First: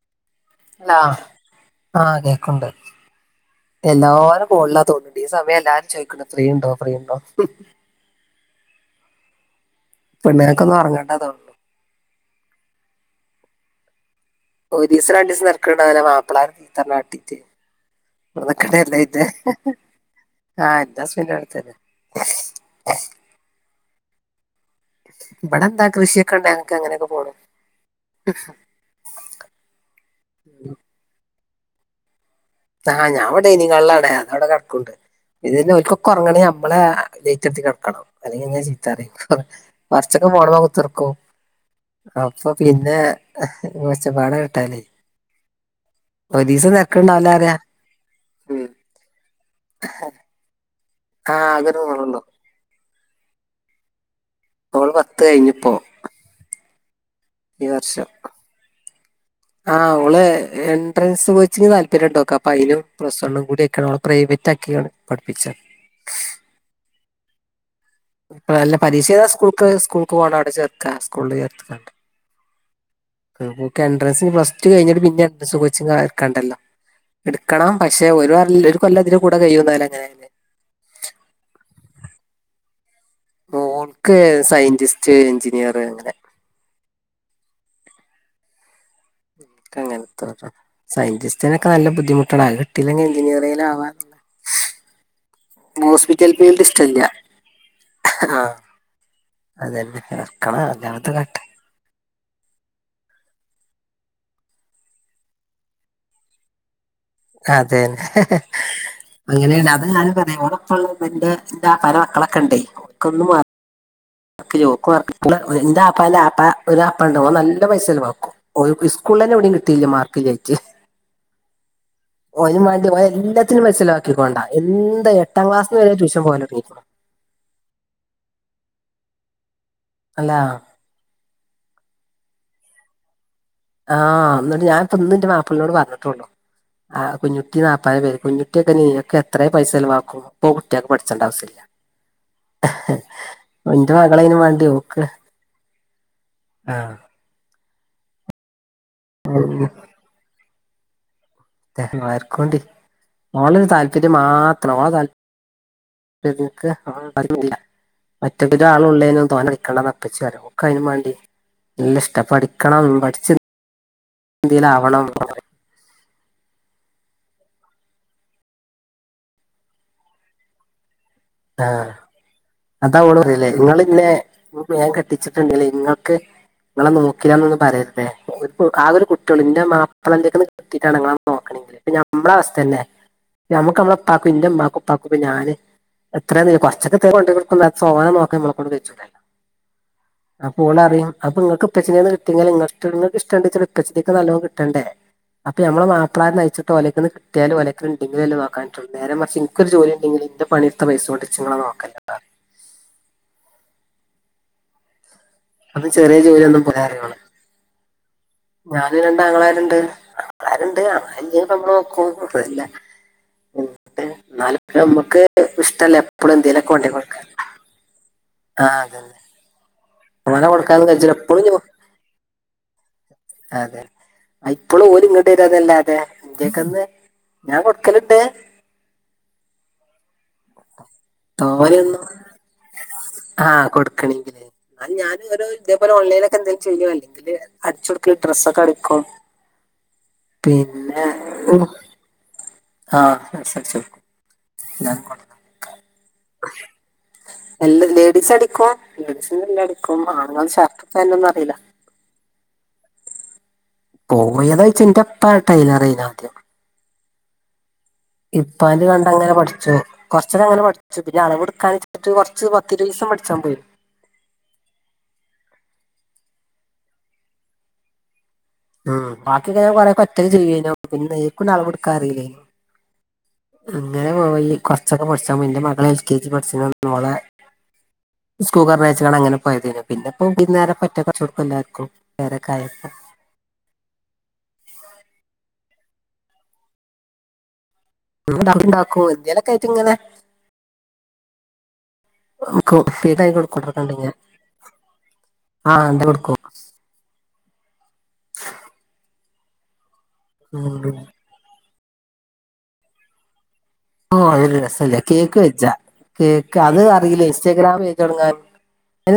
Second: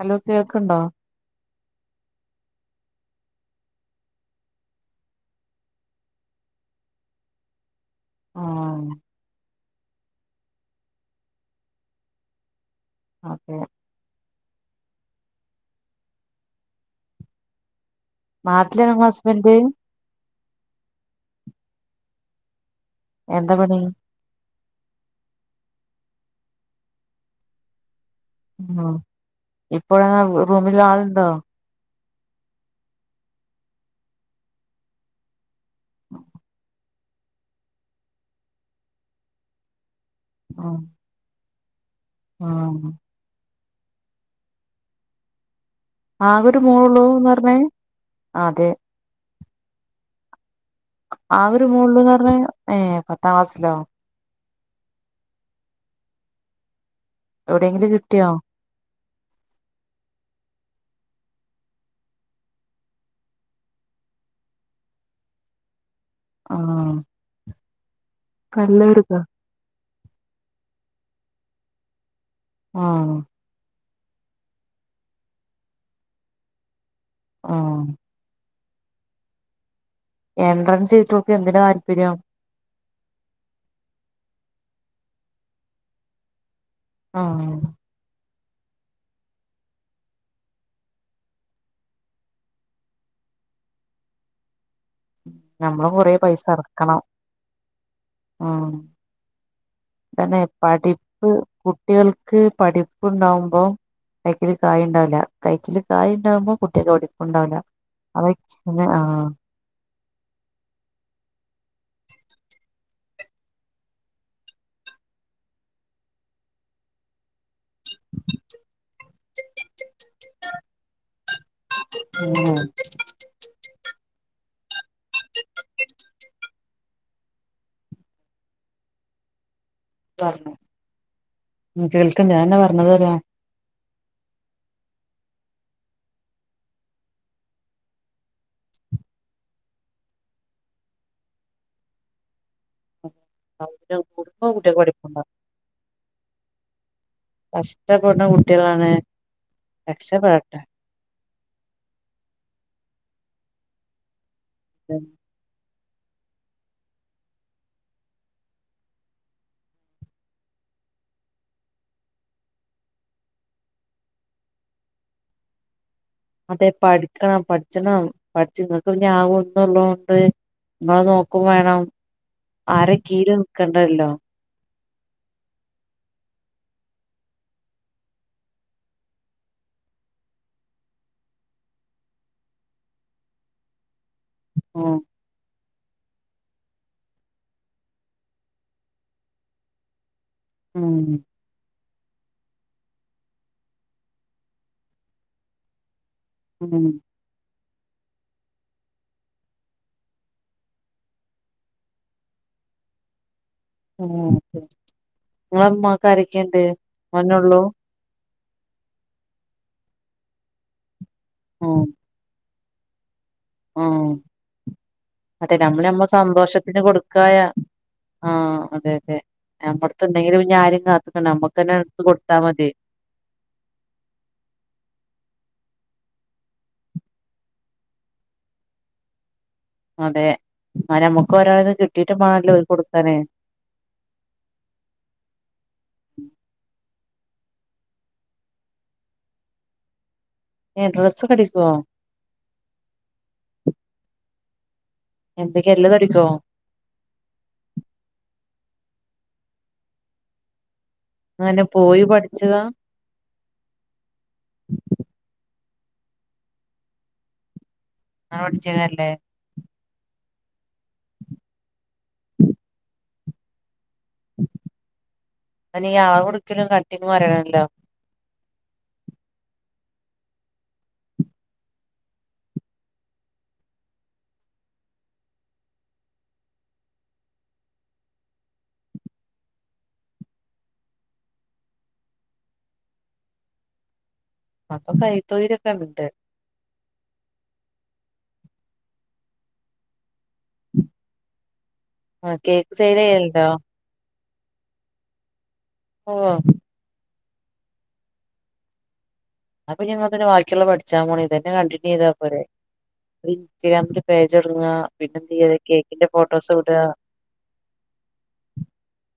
Hello കേൾക്ക്ണ്ടോ അഹ് ആഹ് കേക്കണ്ട് എല്ലാരും ഫോണില്ലാ തോന്ന്ണ്ട് ഈ സമയം എല്ലാരും ചോദിക്കണ് ഫ്രീ ഉണ്ടോ ഫ്രീ ഉണ്ടോ ന്ന് ആഹ് പെണ്ണ്ങ്ങൾക്കൊന്നുംറങ്ങേണ്ടതാണ് അതെ ഒരീസം രണ്ട് ദിവസം നിരക്കുണ്ടനെ മാപ്പളാമാര് ചീത്തപറഞ്ഞട്ടീട്ട് നാട്ടിലാണോ എല്ല ഇങ്ങളെ അത് ഹസ്ബൻഡ് ആ എന്റ ഹസ്ബൻഡ് ഇവിടെ തന്നെ എന്താ പണി ഇവിടെ എന്താ കൃഷിയൊക്കെ ണ്ട ങ്ങക്ക് അങ്ങനെക്കെ പോണും ഉ ഇപ്പോഴാ റൂമിൽ ആളുണ്ടോ ആ ഞാൻ ഇവിടെ ഡെനിങ് ഹാളിലാടേ അവിടെ കിടക്കുണ്ട് ഇ ഒരിക്കൊക്കെ ഉറങ്ങണെ നമ്മളെ ലേറ്റ് അണച്ച് കടക്കണം അല്ലെങ്കി ഇങ്ങനെ ചീത്ത പറയും കുറച്ചൊക്കെ ഫോൺമേ ആഹ് കുത്തിർക്കും അപ്പൊ ആഹ് പിന്നെ ഒച്ചപ്പാട കേട്ടാല് ആകെ ഒരു ഒരീസം നിരക്കുണ്ടാവുല മോളൊള്ളൂന്ന് അറിയ പറഞ്ഞേ ഉം അതെ ആ ഒരു മോൾ ഉണ്ടെന്ന് പറഞ്ഞ ഏ പത്താം ക്ലാസ്സിലോ ഓള് പത്ത് കഴിഞ്പ്പോ ഈ എവിടെയെങ്കിലും വർഷം കിട്ടിയോ ആഹ് ഓള് എൻട്രൻസ് കോച്ചിങ് താല്പര്യം ഉണ്ട് ഓക് അപ്പൊ അതിനും പ്ലസ് വണ്ണിനും കൂടി ഒക്ക പ്രൈവറ്റ് ആക്കിയാണ് പഠിപ്പിച്ച ആഹ് ഇപ്പ അല്ല പരീക്ഷ കല്ലൂർക്കോ എഴുതാൻ സ്കൂൾക്ക് സ്കൂൾക്ക് പോണം അവിടെ ചേർക്ക സ്കൂളിൽ ചേർത്തിക്കണ്ട് ആഹ് ക്ക എൻട്രൻസ് പ്ലസ് ടു കഴിഞ്ഞട്ട് പിന്നെ എൻ്രൻസ് കോച്ചിങ് ഇക്കാണ്ടല്ലോ എടുക്കണം ആഹ് പക്ഷെ ഒരു ഒരു കൊല്ലത്തിൽ കൂടെ കഴിയുന്നാലും അങ്ങനെആയാലും എൻട്രൻസ് ചെയ്തിട്ടു ഓക്ക് എന്തിന താല്പര്യം ഓൾക്ക് സയന്റിസ്റ്റ് എഞ്ചിനീയർ അങ്ങനെ ആഹ് ഇക്കങ്ങനത്ത സയന്റിസ്റ്റിനൊക്കെ നല്ല ബുദ്ധിമുട്ടാണ് അത് കിട്ടയില്ലെങ്കിൽ എഞ്ചിനീയറിങ് ആവാനുള്ള നമ്മളും കൊറേ ഹോസ്പിറ്റൽ പൈസ ഫീൽഡ് ഇഷ്ടം എറക്കണം ഇല്ല ആഹ് അതന്നെ തന്നെ ഇർക്കണ ഞാനത് പഠിപ്പ് കട്ടെ കുട്ടികൾക്ക് പഠിപ്പുണ്ടാവുമ്പം കൈക്കില് കായ് ഉണ്ടാവില്ല കൈക്കില് കായ് ഉണ്ടാവുമ്പോൾ കുട്ടികൾക്ക് പഠിപ്പുണ്ടാവില്ല അതെന്നെ അവ ആഹ് അങ്ങനെയണ് അത ഞാനും പറഞ്ഞെ ഓള് ന്റെ ന്റെ ആ [unintelligible] മക്കളൊക്കെ ഉണ്ടേ എന്റൊ ആപ്പന്റ ആപ്പ ഒ ഒരു ആപ്പ ഉണ്ട് ഓൻ നല്ല പൈസചിലവാക്കും ഓ സ്കൂള് തന്നെ എവിടയും കിട്ടിയില്ല മാർക്ക് ല്ലയിട്ട് അങ്ങനെയാണ് ഓനും വേണ്ടി എല്ലാത്തിനും പൈസ ചെലവാക്കിക്കൊണ്ട എന്താ എട്ടാം ക്ലാസ്സിന്ന് വരെ ട്യൂഷൻ പോവല് തൊടങ്ങിക്കണ് അല്ല പറഞ് [unintelligible] ഞാൻന്ന പറഞ്ഞത് പറയാ ആഹ് എന്നിട്ട് ഞാൻ ഇപ്പൊയിന്ന് എന്റെ മാപ്പിളയൊട് പറഞ്ഞിട്ടുള്ളൂ ആഹ് കുഞ്ഞുട്ടി നാൽപ്പര പേര് കുഞ്ഞുട്ടിയൊക്കെ നീയൊക്കെ എത്രയോ പൈസ ചെലവാക്കും അപ്പൊ കുട്ടിയക്കൾക്ക് പഠിച്ചണ്ട ആവശ്യയില്ല എന്റെ മകള് അതിന് കൂടുമ്പോ വേണ്ടി കുട്ടികൾക്ക് നോക്ക് പഠിപ്പുണ്ടാവും ആഹ് കഷ്ട്ടപ്പെടുന്ന കുട്ടികളാണ് ആഹ് ആഹ് രക്ഷപെടട്ടെ ആർക്കണ്ടി ഓളരു താല്പര്യം മാത്രം ഓളെ താല്പര്ം- ങ്ങക്ക് ആഹ് പറഞ്ഞില്ല മറ്റെവരാള ഉള്ളേന്ന് തോന്ന അടിക്കേണ്ടന്ന അപ്പച്ചി പറയും ഓക്ക് അതിന് വേണ്ടി - നല്ല ഇഷ്ട പഠിക്കണം പഠിച്ച് എന്തേലും ആവണം എന്നൊക്ക പറയും അതെ പഠിക്കണം പഠിച്ചണം പഠിച്ചു നിങ്ങക്ക് പിന്നെ ആ ഒരു ഇത്‌ ഉള്ളതോണ്ട് നിങ്ങളെ നോ - നി ക്കും വേണം ആഹ് ആരെ കീഴിൽ നിൽക്കണ്ടല്ലോ മോൻ കെട്ടിച്ചിട്ടുണ്ടല്ലേ നിങ്ങക്ക് - നിങ്ങളെ നോക്കിയാന്നൊന്ന് പറരുതേ ആ ഒരു കുട്ടികള് എന്റെ മാപ്പള എന്റെ ക - [unintelligible] നോക്കണെങ്കില് പിന്നെ നമ്മടെ അവസ്ഥ തന്നെ നമ്മുക്ക് നമ്മ- എന്റെ ഉമ്മാക്കും ഉം ഉപ്പാക്കും ഞാന്- എത്ര കൊറച്ചക്കെ കൊണ്ടിക്കുന്നത് സോന [unintelligible] നോക്ക നമ്മളെ കൊണ്ട് കയ്ചൂലല്ലോ അപ്പൊ ഓള് ഉം പറയും അപ്പൊ നിങ്ങക്ക്- ഉപ്പച്ചനന്ന് കിട്ടി ഇ [unintelligible] ഷ്ടച്ച ഉപ്പച്ചനക്ക് നല്ലോ ക [unintelligible] ട്ടണ്ടേ അപ്പ മ്മെ അ്ളന്ന്യച്ച [unintelligible] ട്ടോ ഉം ഒലക്കക്ക് കിട്ടി [unintelligible] യുംലക്കെണ്ടെങ്കിലും നക്കാനുള്ള നേരെ മറിച് എനിക്കൊരു ജോലി ഒണ്ടെങ്കി എന്റെ പണി - എത്ര പൈസ കൊണ്ട് കൊച്ചുങ്ങളെ നോക്കലോ ഉം നിങ്ങടെ അതും ഉമ്മാക്ക് ചെറിയ അരെക്കെയിണ്ട് ജോലിയൊന്നും പോരാ പറയും ഓള് മോനെയുള്ളൂ ഞാന് രണ്ട് ആങ്ങളാരുണ്ട് ആരുണ്ട് ആ [unintelligible] ഇമ്മ നോക്കുംല്ല ഉം അതെ നമ്മള് ഇഷ്ടല്ലേ നമ്മ എപ്പളും എന്തേലൊക്കെ സന്തോഷത്തിന് കൊണ്ടേ കൊടുക്കാൻ കൊടുക്കായ ആഹ് ആ അതെ അതന്നെ അതെ നമ്മടടുത്ത എന്തെങ്കിലും അങ്ങനെ ആരും കൊടുക്കാന്ന് കഴിച്ചില്ല കാത്തിനിക്കണ്ട നമ്മക്ക് എപ്പളും തന്നെ എടുത്ത് കൊടുത്ത മതി അതെ ആ ഇപ്പോളും ഓലും ഇങ്ങോട്ട് വരാതെ ഇന്റെയൊക്കന്ന് ഞാൻ കൊടുക്കല ഇണ്ട് അതെ ആ നമുക്ക് ഒരാളത് കിട്ടിയിട്ട് വെണല്ലോ കൊടുക്കാനേ ആഹ് കൊടുക്കണെങ്കില് അത് ഞാന് ഓരോ ഇതെ പോലെ ഓൺ ഒക്കെ എന്തെങ്കിലും ചെയ്യോ അല്ലെങ്കില് അടിച്ചൊടുക്കുന്ന ഡ്രസ് ഒക്കെ അടക്കും [inaudible] ഏയെ ഡ്രസ്സ് ഒക്കെ അടിക്കുവോ ആ ഡ്രസ്സ്‌ അടിച്ചുകൊടുക്കും എന്തൊക്കെയ എല്ലാതും അടിക്കുവോ എല്ലാ ലേഡീസ് അടിക്കും ലേഡീസിന്റെ എല്ലാം അടിക്കും ആണങ്ങടെ ഷർട്ടും- പാന്റ് ഒന്നും അറിയില്ല ഇങ്ങളെങ്ങനെ പോയി പഠിച്ചതാ പോയതാ വെച്ച് എന്റെ അപ്പാ ടൈലർ ആയിരുന്നു ആദ്യയം അങ്ങനെ ഇപ്പാന്റെ കണ്ട് പഠിച്ചതല്ലേ അങ്ങനെ പഠിച്ചു കൊറച്ചക്കെ അങ്ങനെ പഠിച്ചു പിന്നെ അവളവ് എടുക്കാൻ കൊറച്ച് പത്തിരുപത് ദെവസം പഠിച്ചാൻ പോയി അതിന് ഈ അളവ് എടുക്കല് കട്ടിങ് പറയണല്ലോ ഉം ബാക്കിയൊക്കെ ഞാൻ കൊറെ ഒറ്റക്ക് ചെയ്യിനെ പിന്നെ എനിക്ക് ഒന്നും അളവ് എടുക്കാൻ അറിയില്ലേ അങ്ങനെ പോയി കൊറച്ചൊക്കെ പഠിച്ചാ എന്റെ മകൾ എൽ കെ ജി പഠിച്ച മോള് - സ്കൂക്കർ വഴ [unintelligible] ച്ചാണ് അങ്ങനെ പോയതിനെ പിന്നെപ്പ ഇന്നേ നേരെ [unintelligible] പറ്റച്ചകക്ക എല്ലാവർക്കും വേറെക്കായക്ക [unintelligible] അപ്പൊ കൈ തൊഴിൽ [unintelligible] ഉം കറി ഒണ്ടാക്കോ എന്തേലൊക്കെ ആയിട്ട് ഇങ്ങനെ- ആഹ് കേക്ക് സെയില് സീടായി ചെയ്യലുണ്ടോ കൊക്ക [unintelligible] ണ്ട ആഹ് അണ്ട് ഓഹ് കൊടുക്ക [unintelligible] അപ്പൊ ഞങ്ങ അരു ബാക്കിയുള്ള ഉം. പഠിച്ചാ പോ ഇതന്നെ കണ്ടിന്യൂ ചെയ്താൽ പോരെ ഇൻസ്റ്റഗ്രാമില് ഓ പേജ് അതൊരു എടുങ്ങുക രസല്ലേ പിന്നെ എന്ത് കേക്ക് ചെയ വെച്ച കേക്കിന്റെ ഫോട്ടോസ് കേക്ക് വിടുക അത് അറിയില്ല ഇൻസ്റ്റാഗ്രാം തുടങ്ങാൻ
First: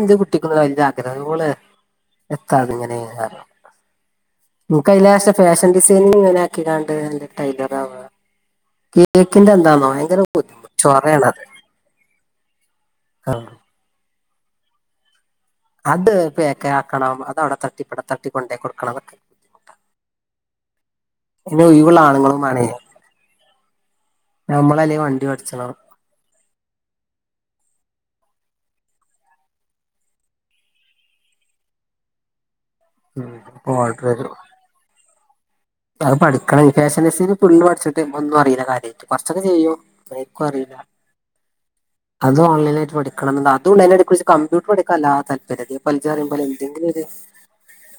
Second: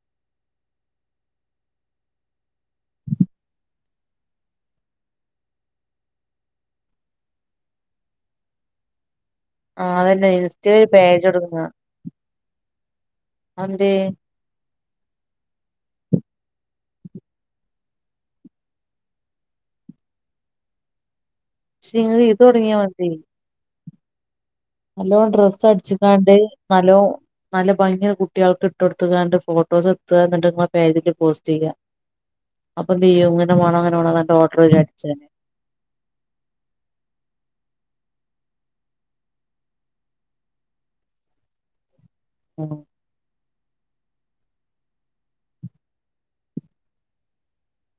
എന്റെ കുട്ടിക്കുന്ന വലിയ ആഗ്രഹംള് എത്താത ഇങ്ങനെ നമക്ക് അലാവശം ഫാഷൻ ഡിസൈനിങ് ഇങ്ങനെ ആക്കി കണ്ട് ടൈലറ ആവാ കേക്കിന്റെ എന്താണോ ആഹ് ഭയങ്കര അതന്നെ ബധ ഇൻസ്റ്റയിൽ ഒരു പേജ് ചോറയാണത് തൊടങ്ങ ആ അത അത് പേക്കെ ആക്കണം അതവിടെ തട്ടിപ്പട തട്ടിക്കൊണ്ടേ കൊടുക്കണംതൊക്കെ പിന്നെ പക്ഷെ ഇവിള ഇങ്ങള് ഇത് ആണുങ്ങളും വണ തൊടങ്ങിയാ നല്ലോ വണ്ടി ഡ്രസ്സ് പഠിച്ചണം അടിച്ചിക്കാണ്ട് നല്ലോ നല്ല ഭംഗിയ കുട്ടികൾക്ക് ഇട്ട കൊടുത്തുകണ്ട് ഫോട്ടോസ് എത്തുക എന്നുണ്ട നിങ്ങൊ പേതില് പോസ്റ്റ് ചെയ്യുക അപ്പൊ തീ്യോ ഉം ഇങ്ങനെ വേ അപ്പൊ ഓർഡർ വരും അങ്ങനെേണോന്റെ ഓർഡർ അടിച്ചു തന്നെ അത് പഠിക്കണൻ എള്ള് പഠിച്ചട്ട് ഒന്നും അറിയില്ല കാര്യമായിട്ട് കൊറച്ചൊക്കെ ചെയ്യോ ക്ക അറില്ല അത ഉം ഓൺലൈനായിട്ട് പഠിക്ക ണംണ്ട് അതൊണ്ട് അതിനെ കുറിച്ച് കമ്പ്യൂട്ടർ എടുക്കാല്ല ആ താല്പര്യ പലി പറുമ്പോ എന്തെങ്കിലും ഒരു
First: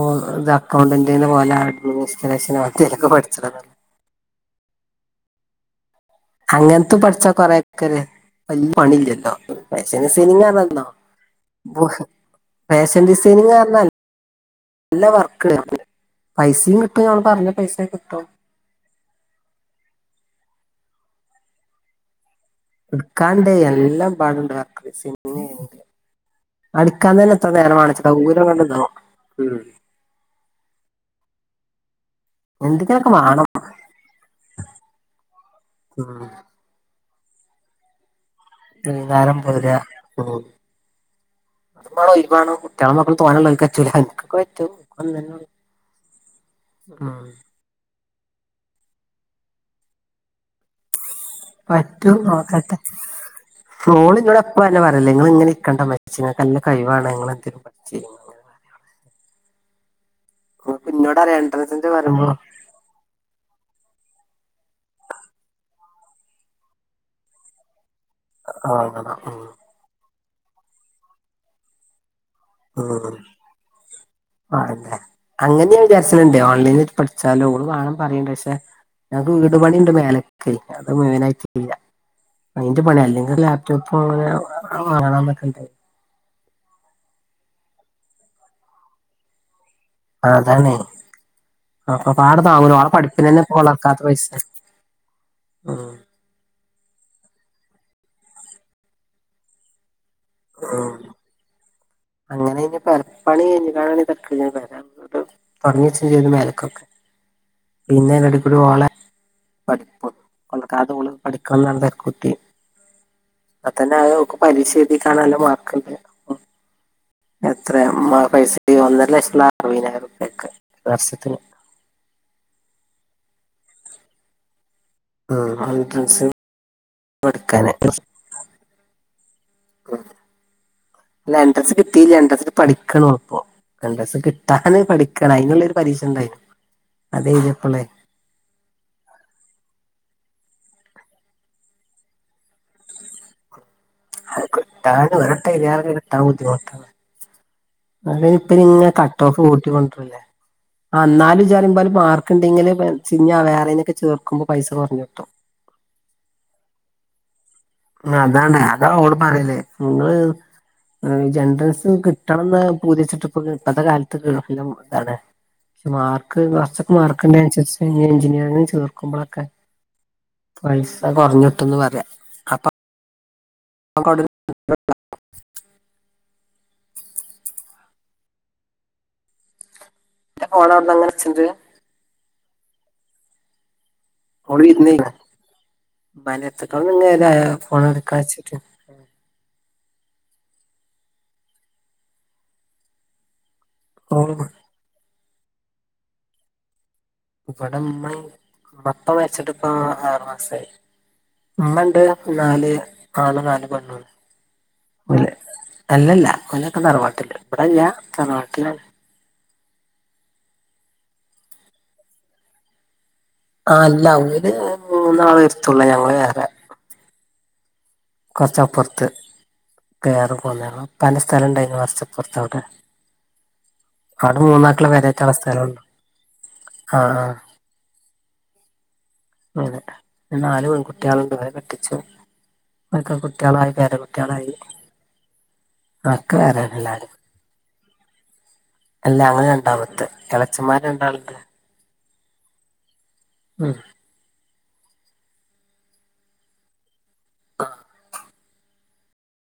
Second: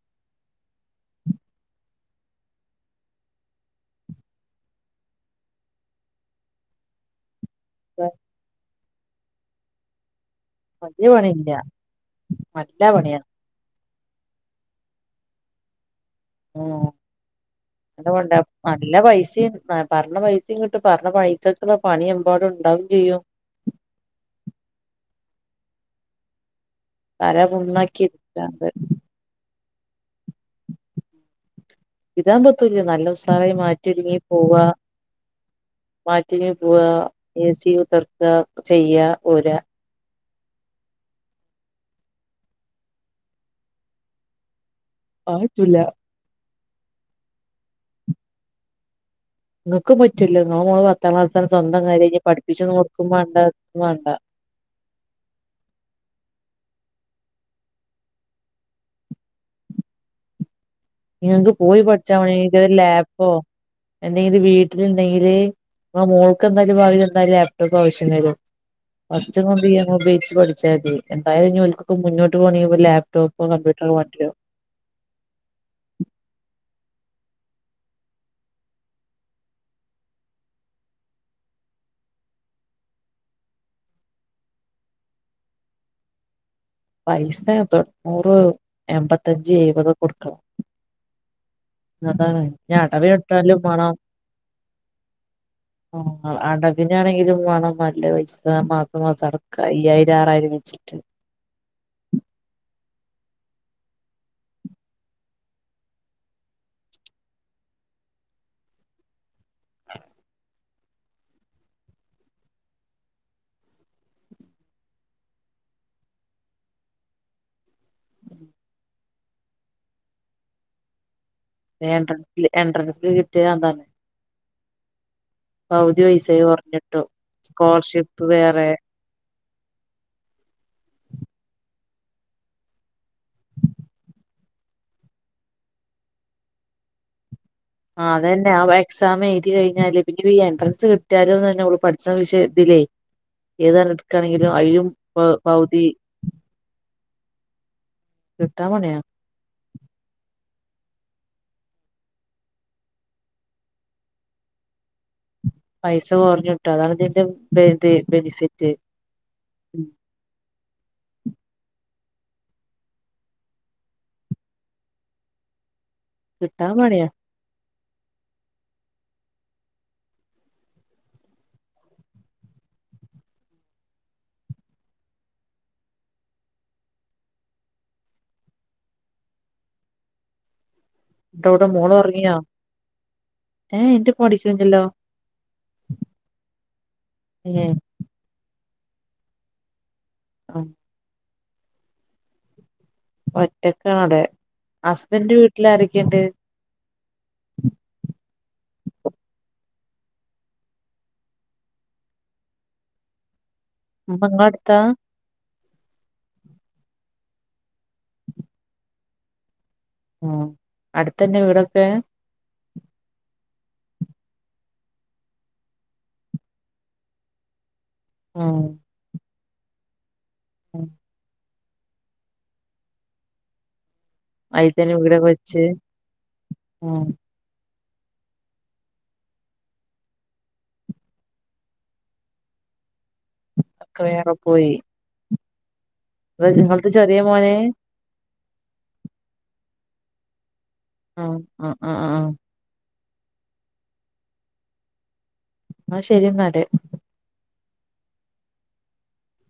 ഓ ഇത് അക്കൗണ്ടന്റി പോലെ അഡ്മിനിസ്റേഷൻലൊക്കെ പഠിച്ചല്ലോ അങ്ങനത്ത പഠിച്ചാ കൊറെേക്കെ വലിയ പണില്ലല്ലോ സെങ്ങ വല്യ പണിയില്ല നല്ല ഫാഷൻ പണിയാ ഡിസൈനിങ് കാരല്ല നല്ല വർക്ക് പൈസയും ഉം കിട്ടും ഞള് പറഞ്ഞ പൈസ നല്ല കിട്ടും പണിണ്ട് നല്ല പൈസയും പറഞ്ഞ പൈസയും കിട്ട് പറഞ്ഞ പൈസക്കുള്ള പണിയും പാടുണ്ടാവും എടുക്കാണ്ട എല്ലാം പാടുണ്ട്ക്ക സിനിമയെങ്കിലും അടുക്കാന്ന് തന്നെ തല എത്ര നേരം പുണ്ണാക്കി വങ്ങിച്ചട്ടാ ഊരം ഇട്ക്കാ കണ്ടന്നോ ഇതാൻ പറ്റൂല്ല എന്തെങ്കിലുമൊക്കെ നല്ല വേണം ഉസാറായി മാറ്റിൊരുങ്ങി പോവ മാറ്റിങ്ങി ഇ തർക്കുക ചെയ്യ രാ ഉ അത് വണോ ഇമാണോ കുട്ടികളെ മക്കൾ തോന്നാനുള്ളറ്റല എനക്കൊക്കെ പറ്റോ കൊ ആറ്റുല്ല ഉ നിങ്ങൾക്കും പറ്റൂല്ലോ നോ മോൾ വത്തം വത്താനം സ്വന്തം കാര്യ പറ്റും ക പഠപ്പിച്ച നോക്കട്ടെ കൊടുക്കും വണ്ട വണ്ട ന്നെ പറയല്ലേ നിങ്ങ ഇങ്ങനെ ഇക്കണ്ട മരിച്ച കല്ല കഴിവാണ് നിങ്ങെന്തെങ്കും പഠുന്നത് നിങ്ങൾക്ക് ഇന്നോട് അറിയാം ഇക്ക് പോയി എൻട്രൻസിന്റെ പഠിച്ച പറയുമ്പോ എനിക്ക ലാപ്പോ എന്തെങ്കിലും വീട്ടിലുണ്ടെങ്കില് ഇ മോൾക്ക് എന്തായാലും വൽ എന്തായാലും ലാപ്ടോപ്പ് ആവശ്യുണ്ടാലോ വാങ്ങണം ഫ ഉം. ബ ബച്ച് പഠിച്ചാ മതി എന്തായാലും വിക്ക മുന്നോട്ട് പോണെങ്ക ലാപ്ടോപ്പോ കമ്പ്യൂട്ടറോ വണ്ടിയോ ആ അതെ അങ്ങനെയൻ വിചാരിച്ചണുണ്ടേ ഓൺലൈനി പഠിച്ചാലോ ഓ കാണാൻ പറയണ്ട് പക്ഷെ ഞങ്ങക്ക് വീട് പണിയുണ്ട് മേലൊക്കെ അത് മെയിനായിയിട്ട് ചെയ്യാം അതിന്റെ പണി അല്ലെങ്കിൽ ലാപ്ടോപ്പ് അങ്ങനെ വാങ്ങാ പണ്ടേ വയസ് തൊ നൂറ് എൺമ്പത്തഞ്ച് എഴപതൊ ആ അതാണ് ആ അപ്പ അതാണ് ആവി താങ്ങന ഇഞ്ഞ് ആള അടവ് പഠിപ്പിന തന്നെ ഇപ്പ കെട്ടാലും മാണം വളർക്കാത്ത പൈസ ഉ ആ അടവിനാണെങ്കിലും വേണം നല്ല പൈ മാസം മാസം അടക്ക അയ്യായിരം ആറായിരം ഉം. വെച്ചിട്ട് അങ്ങനെ കിഞ്ഞ പപ്പണി കഴിഞ്ഞഞ് കാണ തക്ക വരാ തുടങ്ങച്ച ചെയ്ത് മേലക്കൊക്കെ പിന്നെ അതി അടുക്കൂടി ഓള പഠിപ്പ കൊക്ക അതുക പഠിക്കന്നത കുട്ടി അ തന്നെ ആ നക്ക് പരീക്ഷ എഴുതിക്ക കാണാനല്ല മാർക്ക്ണ്ട് എത്ര പൈസ ഒന്നര ലക്ഷമുള്ള അറുപതിനായിരം രൂപ ഒക്കെ വർഷത്തിന് എൻട്രസ് ല കട്ട ന്ന ആൻട്രൻസ് പൈസ കുറഞ്ഞിട്ടും എടുക്കാന സ്കോളർഷിപ്പ് വേറെ എൻട്രൻസ് കിട്ടില്ല എൻട്രൻസ് പഠിക്കാണോ ഇപ്പൊ ണ്ട്രസ് കിട്ടാന് പഠിക്കണം അതിനുള്ളൊരു പരീക്ഷ ഉണ്ടായിരുന്നു അതഴിഞ്ഞപ്പളെ ആ അതന്നെ ആ എക്സാം എഴുതി കഴിഞ്ഞാല് പിന്നെ ഈ എൻട്രൻസ് കിട്ടാലോന്ന് തന്നെള് പഠിച്ച വിശയത്തിലേ ഏതാ അത് കിട്ടാൻ [unintelligible] അല്ലേ ഇപ്പ കിട്ടാൻ ഇങ്ങെ പണിയാ കട്ട് ഓഫ് കൂട്ടിക്കൊണ്ടിരുന്നെ എന്നാല് [unintelligible] മാർക്ക്ണ്ടെങ്കില് പിന്നെ വേറെേനൊക്കെ ചേർക്കുമ്പോ പൈസ കുറഞ്ഞ് കിട്ടും പൈസ കുറഞ്ഞിട്ടോ അതാണിതിന്റെ അതാണ് അതാ ഓള് പറയിന്നേ നിങ്ങള് ട്രൻസ് കിട്ടണന്ന് പൂജിച്ചിട്ട് ഇപ്പ ഇപ്പത്തെ കാലത്ത് [unintelligible] ഇതാണ് പ മാർക്ക് കിട്ടാൻ കൊറച്ചൊക്കെ പണിയാ മാർക്ക് ഉണ്ടെ അനുസരിച്ച് എഞ്ചിനീയറിങ്ങ് ചേർക്കുമ്പോളൊക്കെ പൈസ കുറഞ്ഞിട്ട്ന്ന് പറയാം കൊണ്ട [unintelligible] ഓള അവിടുന്നങ്ങനെ മോള് ഒറങ്ങിയോ ഏഹ് ഇന്റെ മ ഓള് [unintelligible] ഏഹ് ഫോണ് എടുക്കാ വെച്ചിട്ട് ആഹ് ഒറ്റക്കാണവിടെ ഓള് ഹസ്ബന്റ് വീട്ടിലാരൊക്കേണ്ട് ഇവിട ഇമ്മയും പപ്പ മരച്ചിട്ട് ഇപ്പ ആറുമാസായി ഇമ്മ ഇണ്ട് നാല് ആണും നാല് പെണ്ണൂണ്ട് ഉമ്മ ഇങ്ങളെ അടുത്താ ഓല് അല്ലല്ല ഒലൊക്കെ തറവാട്ടില് ഇവടെ അല്ല തറവാട്ടിലാണ് ഉം അടുത്തന്നെ വീടൊക്കെ ആഹ് അല്ല വീട് മൂന്നാളെരുത്തുള്ളേ ഞങ്ങള് വേറെ ആഹ് കുറച്ചപ്പുറത്ത് [unintelligible] ഉപ്പാന്റെ സ്ഥല ഇണ്ടായിരുന്നു കൊറച്ചപ്പർത്തവ്ടെ അവടെ മൂന്നാക്ക്ള്ള അയിത്തന്നെ വീടൊക്കെ പെരേറ്റാനുള്ള വെച്ച് സ്ഥലൊള്ളു ഉം ആഹ് ആഹ് അങ്ങനെ ഒര് നാല് പെൺകുട്ട്യാള്ണ്ട് ഒലെ കെട്ടിച്ചും ഇവൽകൊക്കേ കു കുട്ട്യാളായി ഒക്കെ വേറെ പേരകുട്ട്യാളായി പോയി ഒക്കെ വേറേണല്ലാരും ഇന്റെ മോന് അല്ല അങ്ങള് രണ്ടാമത്തെ എളച്ചന്മാര് രണ്ടാള്ണ്ട് ആഹ് ആഹ് ആഹ് ആഹ് ഉം ആഹ് ശരി എന്നാല് ആഹ്